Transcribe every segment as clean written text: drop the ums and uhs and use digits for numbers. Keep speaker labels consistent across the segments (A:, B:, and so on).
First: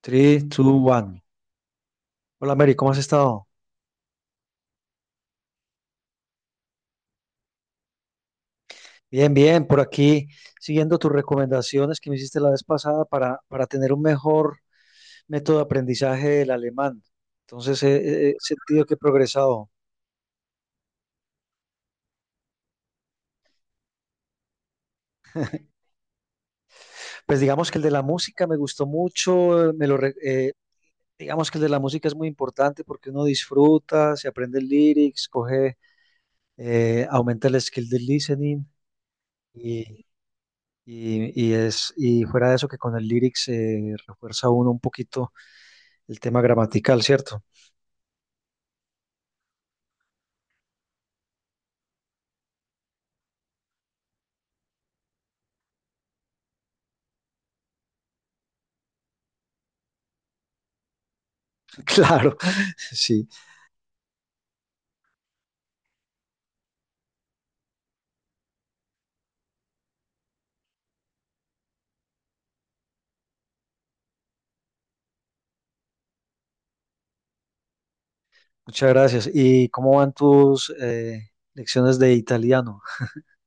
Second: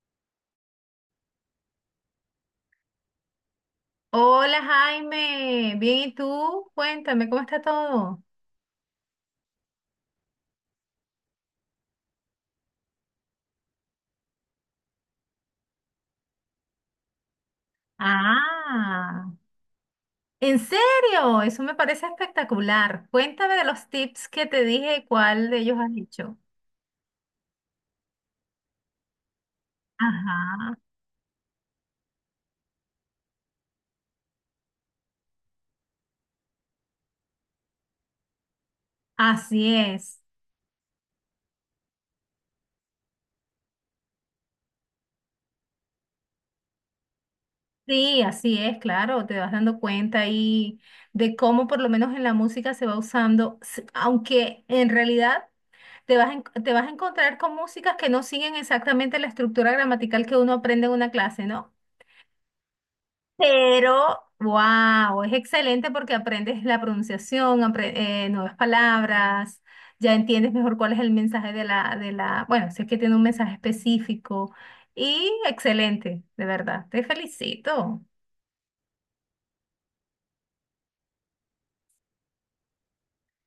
A: 3, 2, 1. Hola Mary, ¿cómo has estado?
B: Hola Jaime, bien, ¿y tú? Cuéntame, ¿cómo está todo?
A: Bien, bien, por aquí siguiendo tus recomendaciones que me hiciste la vez pasada para tener un mejor método de aprendizaje del alemán. Entonces he sentido que he
B: Ah,
A: progresado.
B: ¿en serio? Eso me parece espectacular. Cuéntame de los tips que te dije cuál de ellos has hecho.
A: Pues digamos que el de la música me gustó mucho,
B: Ajá,
A: digamos que el de la música es muy importante porque uno disfruta, se aprende el lyrics, coge, aumenta el skill del listening
B: así
A: y,
B: es.
A: y fuera de eso que con el lyrics se refuerza uno un poquito el tema gramatical, ¿cierto?
B: Sí, así es, claro, te vas dando cuenta ahí de cómo por lo menos en la música se va usando, aunque en realidad te vas a encontrar con músicas que no siguen exactamente la estructura gramatical que uno aprende en una clase, ¿no?
A: Claro, sí.
B: Pero, wow, es excelente porque aprendes la pronunciación, nuevas palabras, ya entiendes mejor cuál es el mensaje de la, bueno, si es que tiene un mensaje específico, y excelente, de verdad, te felicito.
A: Muchas gracias. ¿Y cómo van tus lecciones de italiano?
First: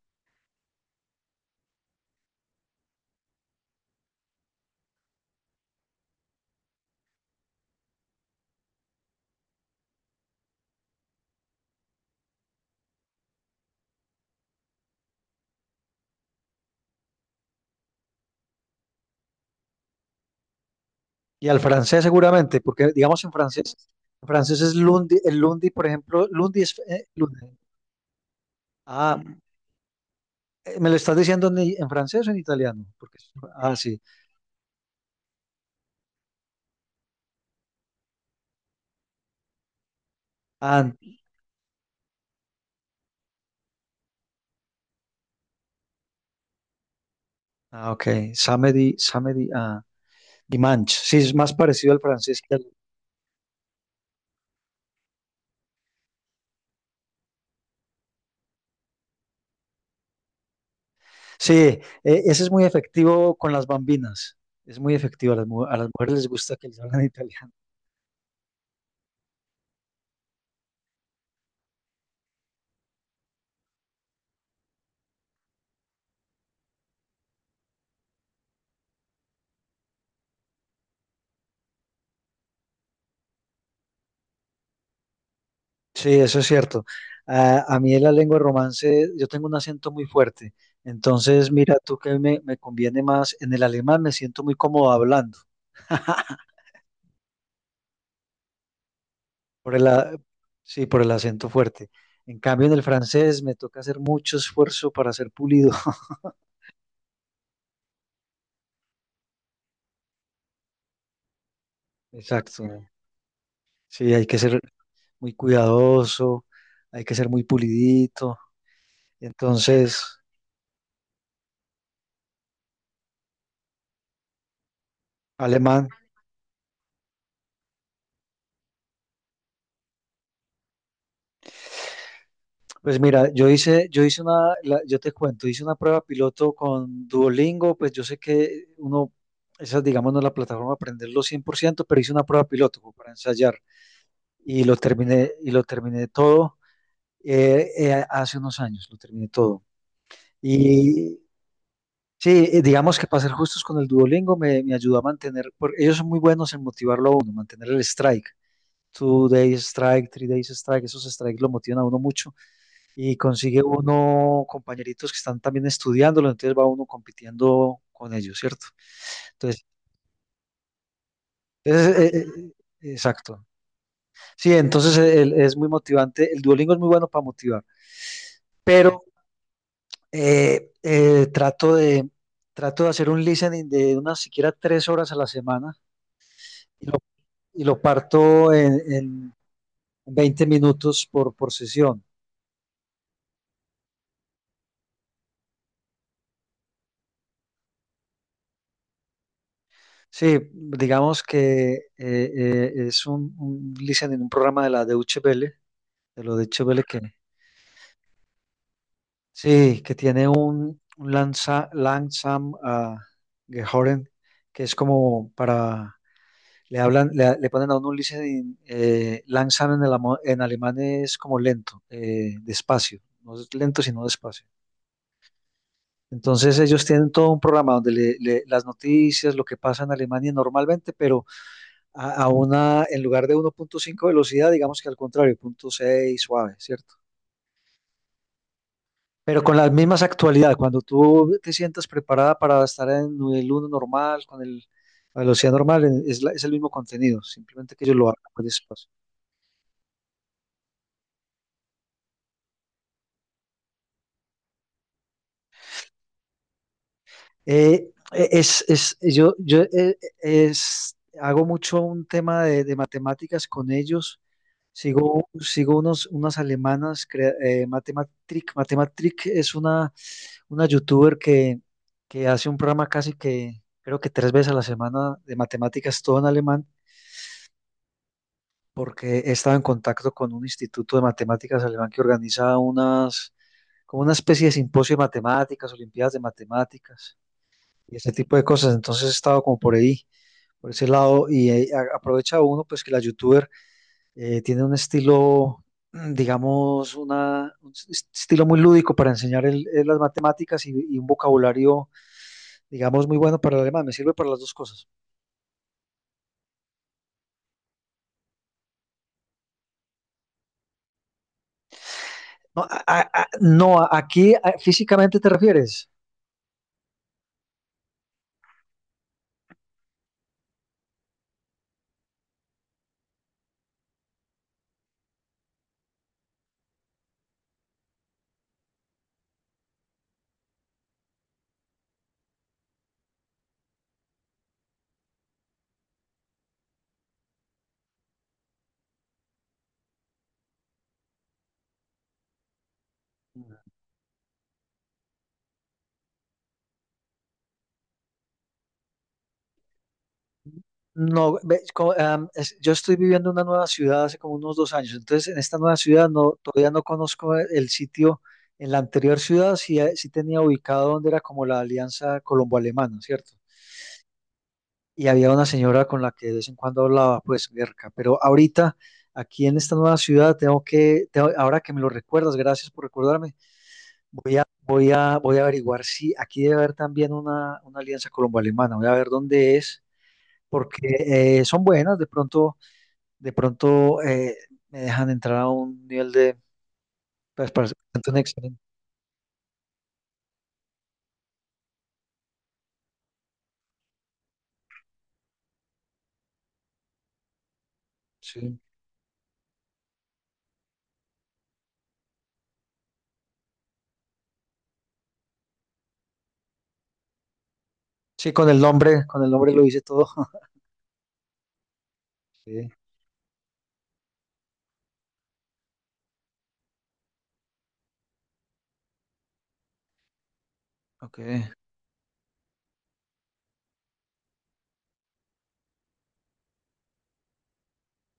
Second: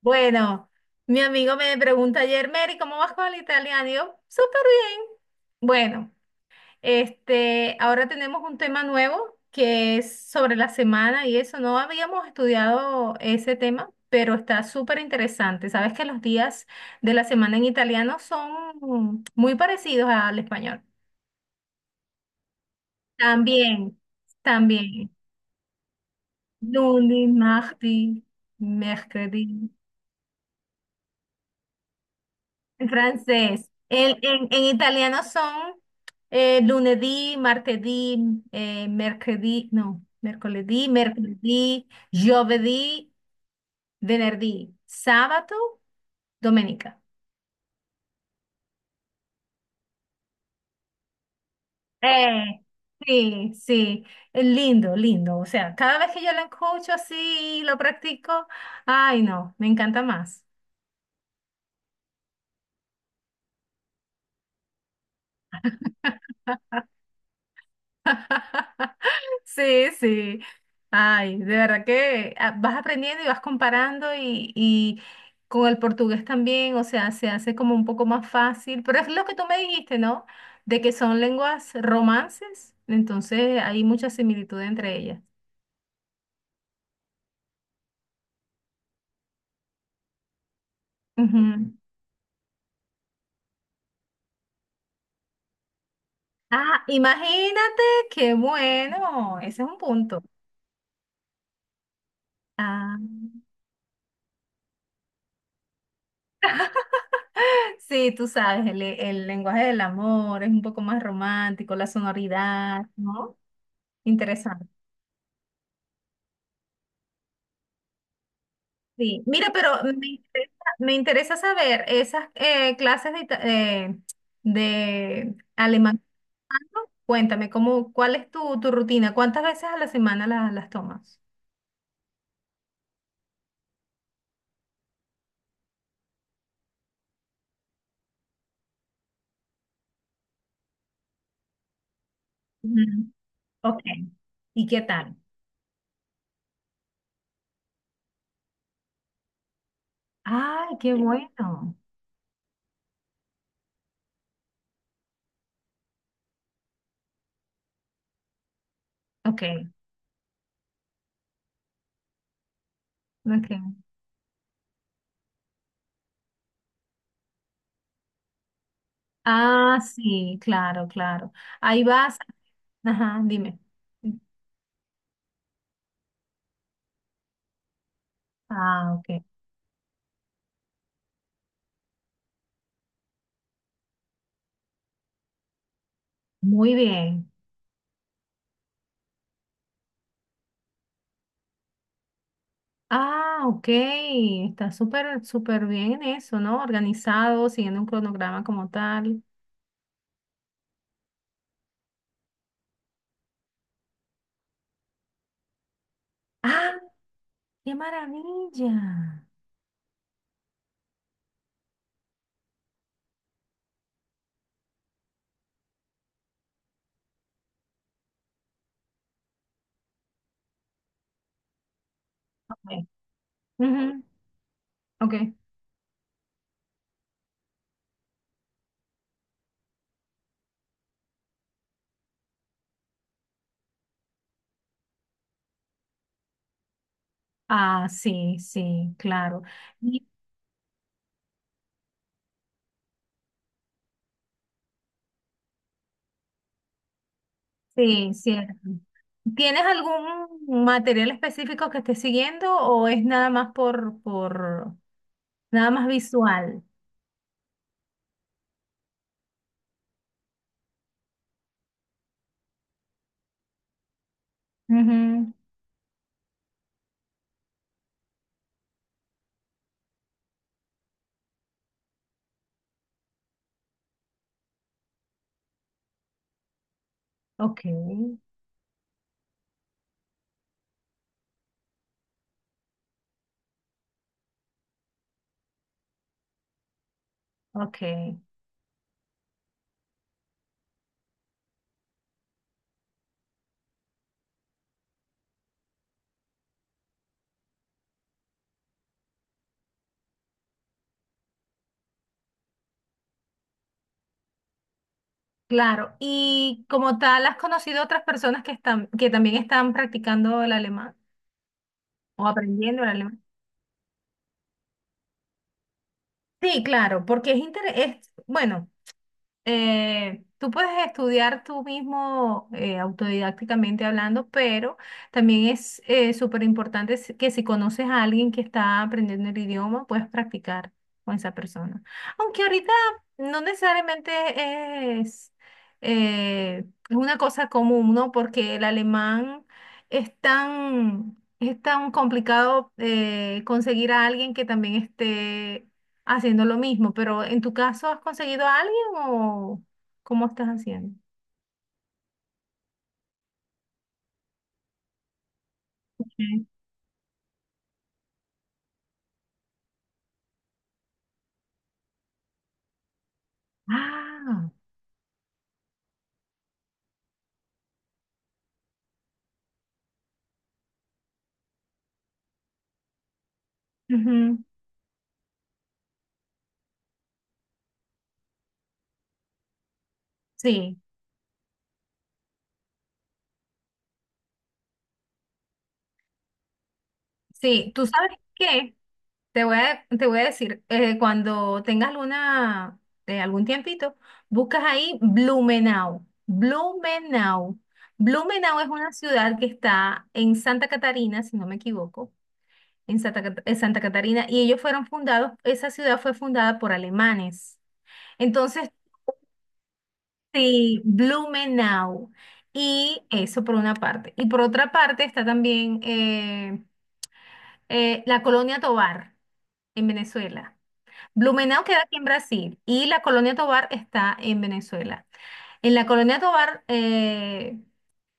B: Bueno, mi amigo me pregunta ayer, Mary, ¿cómo vas con el italiano? Y yo, súper bien. Bueno. Ahora tenemos un tema nuevo que es sobre la semana y eso. No habíamos estudiado ese tema, pero está súper interesante. Sabes que los días de la semana en italiano son muy parecidos al español.
A: Y al francés seguramente, porque digamos en francés,
B: También,
A: en francés es
B: también.
A: lundi, el lundi, por ejemplo, lundi es
B: Lunes,
A: lundi.
B: martes,
A: Ah,
B: mercredi.
A: ¿me lo estás diciendo en francés o en italiano?
B: En
A: Porque,
B: francés.
A: ah, sí.
B: En italiano son lunedì, martedì, mercredì, no,
A: Ah,
B: mercoledì, giovedì, venerdì, sabato, domenica.
A: ah, ok. Samedi, samedi, ah. Dimanche. Sí, es más parecido al francés que
B: Eh,
A: al...
B: sí, sí, es lindo, lindo. O sea, cada vez que yo lo escucho así y lo practico, ay, no, me encanta más.
A: Sí, ese es muy efectivo con las bambinas. Es muy efectivo. A las mujeres les gusta que les hablen en italiano.
B: Sí, sí. Ay, de verdad que vas aprendiendo y vas comparando y con el portugués también, o sea, se hace como un poco más fácil, pero es lo que tú me dijiste, ¿no? De que son lenguas romances, entonces hay mucha similitud entre ellas.
A: Sí, eso es cierto. A mí, en la lengua romance, yo tengo un acento muy fuerte. Entonces,
B: Ujú.
A: mira tú que me conviene más. En el alemán me siento muy cómodo hablando,
B: Ah, imagínate, qué bueno, ese es
A: por
B: un
A: el, a-
B: punto.
A: sí, por el acento fuerte. En cambio, en el
B: Ah,
A: francés me toca hacer mucho esfuerzo para ser pulido.
B: sí, tú sabes, el lenguaje del amor es un poco más romántico, la
A: Exacto.
B: sonoridad, ¿no?
A: Sí, hay que ser
B: Interesante.
A: muy cuidadoso, hay que ser muy pulidito.
B: Sí, mira, pero
A: Entonces,
B: me interesa saber esas clases de, de
A: alemán.
B: alemán. Cuéntame, ¿cuál es tu rutina? ¿Cuántas veces a la semana las tomas?
A: Pues mira, yo hice yo te cuento, hice una prueba piloto con Duolingo, pues yo sé que uno, esa digamos no es la plataforma para aprenderlo 100%, pero hice una prueba piloto como
B: Ujú.
A: para ensayar
B: Ok.
A: y
B: ¿Y
A: lo
B: qué tal?
A: terminé, y lo terminé todo, hace unos años, lo terminé todo.
B: Ay, qué
A: Y
B: bueno.
A: sí, digamos que, para ser justos con el Duolingo, me ayudó a mantener, porque ellos son muy buenos en motivarlo a uno, mantener el strike, two
B: Ok,
A: days strike, three days strike, esos strikes lo motivan a uno mucho y consigue
B: ok.
A: uno compañeritos que están también estudiándolo, entonces va uno compitiendo con ellos, ¿cierto? Entonces,
B: Ah, sí, claro, claro. Ahí
A: es- eh,
B: vas.
A: eh,
B: Ajá,
A: exacto.
B: dime.
A: Sí, entonces, es muy motivante, el Duolingo es muy bueno para motivar,
B: Ah,
A: pero
B: ok.
A: eh, eh, trato de, trato de hacer un listening de unas siquiera 3 horas a la semana
B: Muy
A: y lo,
B: bien.
A: y lo parto en 20 minutos por sesión.
B: Ah, ok. Está súper, súper bien eso, ¿no? Organizado, siguiendo un cronograma como tal.
A: Sí, digamos que, es, un listening, un programa de la Deutsche Welle, de lo de
B: ¡Ah!
A: Chevelle, que
B: ¡Qué maravilla!
A: sí, que tiene un lanza, Langsam Gehoren, que es como para, le hablan, le ponen a uno un listening, Langsam en alemán es como lento,
B: Ok.
A: despacio, no es lento sino
B: Ujú,
A: despacio.
B: ok.
A: Entonces ellos tienen todo un programa donde las noticias, lo que pasa en Alemania normalmente, pero, a una, en lugar de 1.5 velocidad, digamos que al contrario, 0.6 suave, ¿cierto?
B: Ah, sí, sí,
A: Pero
B: claro.
A: con las mismas
B: Y-
A: actualidades, cuando tú te sientas preparada para estar en el uno normal, la velocidad normal, es el mismo contenido, simplemente que ellos lo
B: Sí,
A: hagan con
B: cierto.
A: espacio.
B: ¿Tienes algún material específico que estés siguiendo o es nada más nada más visual?
A: Es, yo yo es, Hago mucho un tema de matemáticas con ellos. Sigo,
B: Ujú,
A: sigo unas alemanas, Matematrick. Matematrick es una youtuber que hace un programa casi que, creo que, 3 veces a la semana de matemáticas, todo en alemán
B: ok,
A: porque he estado en contacto con un instituto de matemáticas alemán que organiza como una especie de simposio de matemáticas, olimpiadas de matemáticas
B: ok.
A: y ese tipo de cosas. Entonces he estado como por ahí, por ese lado, y aprovecha uno, pues, que la youtuber tiene un estilo, digamos, estilo muy lúdico para enseñar las matemáticas y un vocabulario, digamos, muy bueno para el alemán. Me sirve para las dos cosas.
B: Claro, y como tal, ¿has conocido otras personas que están, que también están practicando el alemán o
A: No, a-
B: aprendiendo el
A: a-
B: alemán?
A: a- no, a- aquí a- físicamente te refieres.
B: Sí, claro, porque es, es bueno, tú puedes estudiar tú mismo autodidácticamente hablando, pero también es súper importante que si conoces a alguien que está aprendiendo el idioma, puedes practicar con esa persona. Aunque ahorita no necesariamente eh, es una cosa común, ¿no? Porque el alemán es tan... Es tan complicado conseguir a alguien que también esté haciendo lo mismo, pero en tu caso, ¿has conseguido a alguien o cómo estás haciendo?
A: No, ve, yo estoy viviendo en una nueva ciudad hace como unos 2 años, entonces en esta nueva ciudad no,
B: Sí.
A: todavía no conozco el sitio. En la anterior ciudad sí, sí tenía ubicado donde era, como la alianza colombo-alemana, ¿cierto?
B: Ah,
A: Y había una señora con la que de vez en cuando hablaba, pues, cerca. Pero ahorita, aquí en esta nueva ciudad, tengo que, ahora que me lo recuerdas, gracias por recordarme, voy
B: ujú,
A: a, voy a, voy a averiguar si aquí debe haber también una alianza colombo-alemana, voy a ver dónde es,
B: sí,
A: porque, son buenas, de pronto me dejan entrar a un nivel de, pues, para
B: sí,
A: ser
B: tú
A: un
B: sabes
A: excelente.
B: qué, te voy a decir, cuando tengas alguna, algún tiempito, buscas ahí Blumenau, Blumenau.
A: Sí.
B: Blumenau es una ciudad que está en Santa Catarina, si no me equivoco, en en Santa Catarina, y ellos fueron fundados, esa ciudad fue fundada por alemanes.
A: Sí, con el
B: Entonces,
A: nombre, con el nombre lo hice todo.
B: sí, Blumenau.
A: Sí,
B: Y eso por una parte. Y por otra parte está también la Colonia Tovar en Venezuela.
A: ok,
B: Blumenau queda aquí en Brasil y la Colonia Tovar está en Venezuela. En la Colonia Tovar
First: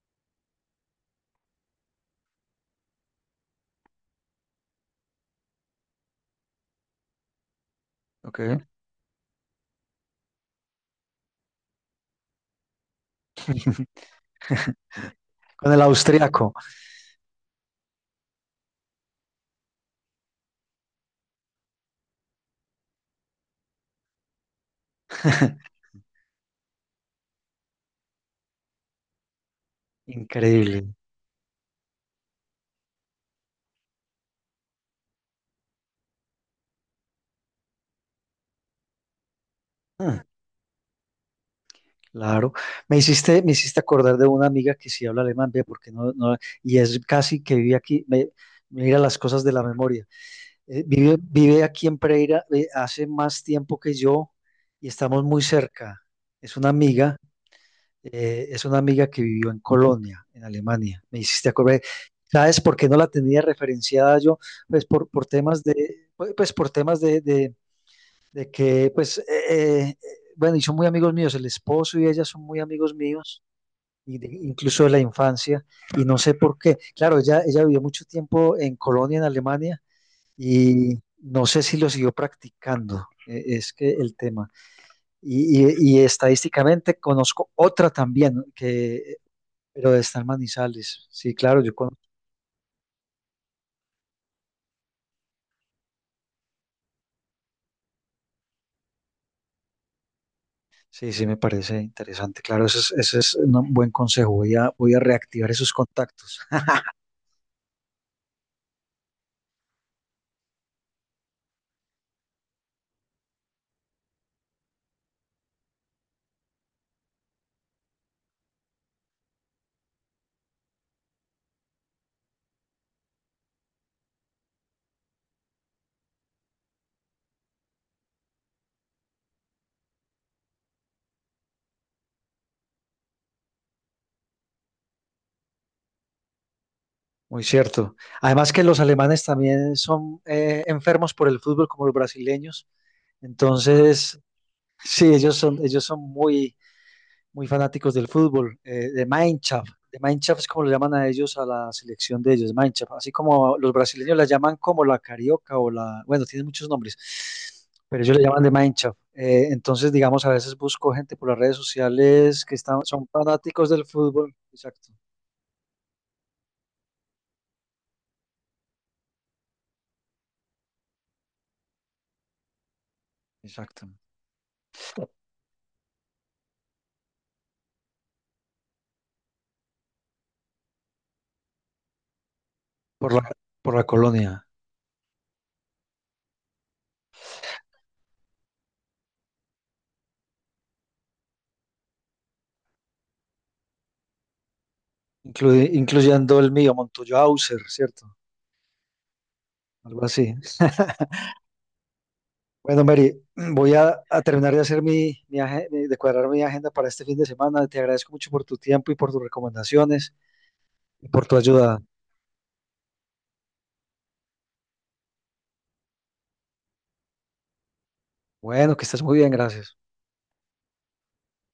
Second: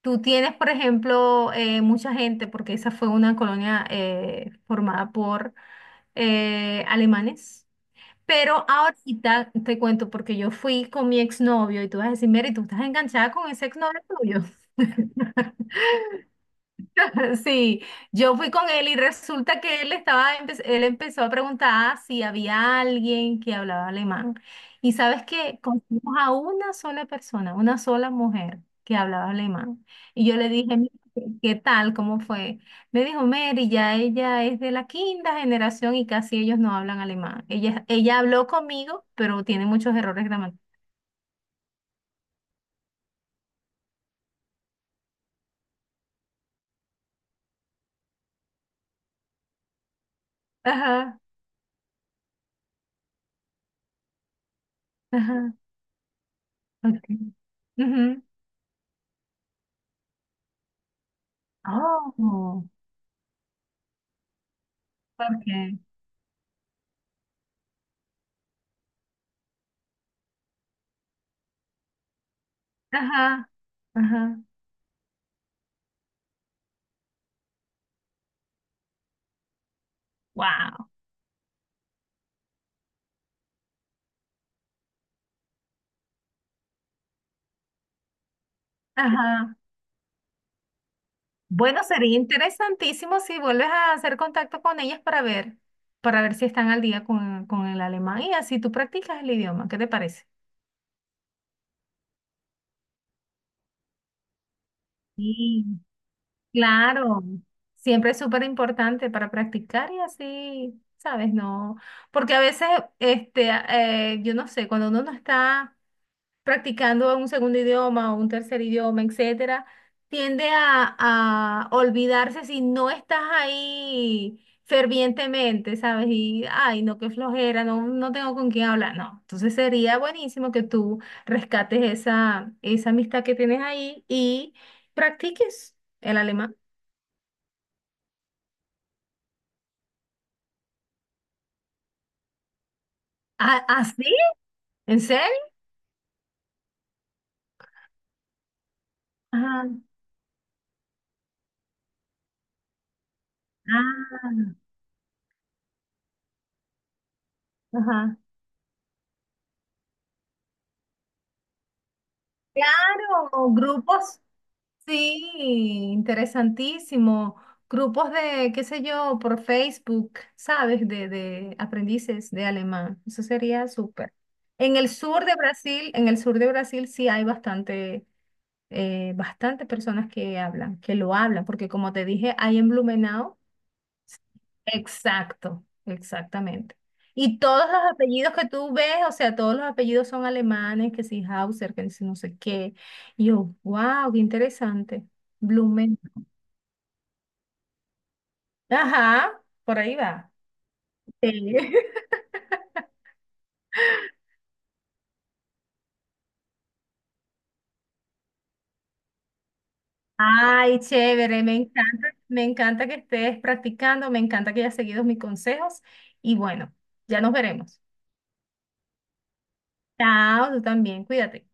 B: tú tienes, por ejemplo, mucha gente, porque esa fue una colonia formada por alemanes, pero
A: ok.
B: ahorita te cuento porque yo fui con mi exnovio y tú vas a decir, Mary, tú estás enganchada con ese exnovio tuyo.
A: Con el austríaco.
B: Sí, yo fui con él y resulta que él estaba, él empezó a preguntar si había alguien que hablaba alemán. Y sabes que conocimos a una sola persona, una sola mujer que hablaba alemán. Y yo le dije,
A: Increíble.
B: "Mira, ¿qué tal? ¿Cómo fue? Me dijo, Mary, ya ella es de la quinta generación y casi ellos no hablan alemán. Ella habló conmigo, pero tiene muchos
A: Mm,
B: errores.
A: claro. Me hiciste acordar de una amiga que sí habla alemán, ve, porque no, no, y es casi que vive aquí. Mira las cosas de la memoria. Eh, vive,
B: Ajá,
A: vive aquí en Pereira, hace más tiempo que yo y estamos muy
B: ajá,
A: cerca. Es una
B: ok.
A: amiga.
B: Ujú.
A: Es una amiga que vivió en Colonia, en Alemania. Me hiciste acordar. ¿Sabes
B: Oh,
A: por qué no la tenía referenciada yo? Pues por temas
B: ok.
A: de, pues por temas de que, pues, bueno, y son muy amigos míos, el esposo y ella son muy amigos míos,
B: Ajá,
A: y
B: ajá.
A: incluso de la infancia, y no sé por qué. Claro, ella vivió mucho tiempo en Colonia, en Alemania,
B: Wow.
A: y no sé si lo siguió practicando, es que el tema. Y, y estadísticamente conozco otra también, que
B: Ajá.
A: pero está en Manizales. Sí, claro, yo
B: Bueno,
A: con...
B: sería interesantísimo si vuelves a hacer contacto con ellas para ver si están al día con el alemán y así tú practicas el idioma. ¿Qué te parece?
A: Sí, sí, me parece interesante. Claro, ese es un buen consejo. Voy a reactivar
B: Sí,
A: esos contactos.
B: claro. Siempre es súper importante para practicar y así, ¿sabes? No, porque a veces, yo no sé, cuando uno no está practicando un segundo idioma o un tercer idioma, etcétera, tiende a olvidarse si no estás ahí fervientemente, ¿sabes? Y, ay, no, qué flojera, no, no tengo con quién hablar, no. Entonces sería buenísimo que tú rescates esa amistad que tienes ahí y practiques el alemán.
A: Muy cierto. Además, que los alemanes también son, enfermos por el fútbol como los brasileños.
B: ¿Ah, ah, sí?
A: Entonces,
B: ¿En
A: sí,
B: serio?
A: ellos son muy, muy fanáticos del fútbol, de
B: Ajá.
A: Mineshaft. De Mineshaft es como le llaman a ellos, a la selección de ellos, Mineshaft. Así como los brasileños la
B: Ah,
A: llaman como la carioca o bueno, tienen muchos nombres, pero ellos
B: ajá.
A: le llaman de Mineshaft. Entonces, digamos, a veces busco gente por las redes sociales, que son
B: Claro,
A: fanáticos del
B: grupos,
A: fútbol. Exacto,
B: sí, interesantísimo. Grupos de, qué sé yo, por Facebook, ¿sabes? De aprendices de alemán. Eso sería
A: exacto.
B: súper. En el sur de Brasil, en el sur de Brasil sí hay bastante, bastante personas que hablan, que lo hablan, porque como te dije, hay en
A: Por la,
B: Blumenau.
A: por la colonia,
B: Exacto, exactamente. Y todos los apellidos que tú ves, o sea, todos los apellidos son alemanes, que si Hauser, que si no sé qué. Y yo, wow, qué interesante. Blumen.
A: incluyendo el mío, Montoya Auser, ¿cierto?
B: Ajá, por ahí
A: Algo
B: va.
A: así.
B: Sí.
A: Bueno, Mary, voy a terminar de hacer de cuadrar mi agenda para este fin de semana. Te agradezco mucho por tu tiempo y por tus recomendaciones
B: Ay,
A: y por tu
B: chévere,
A: ayuda.
B: me encanta que estés practicando, me encanta que hayas seguido mis consejos y bueno, ya nos veremos.
A: Bueno, que estés muy bien, gracias.
B: Chao, tú también, cuídate.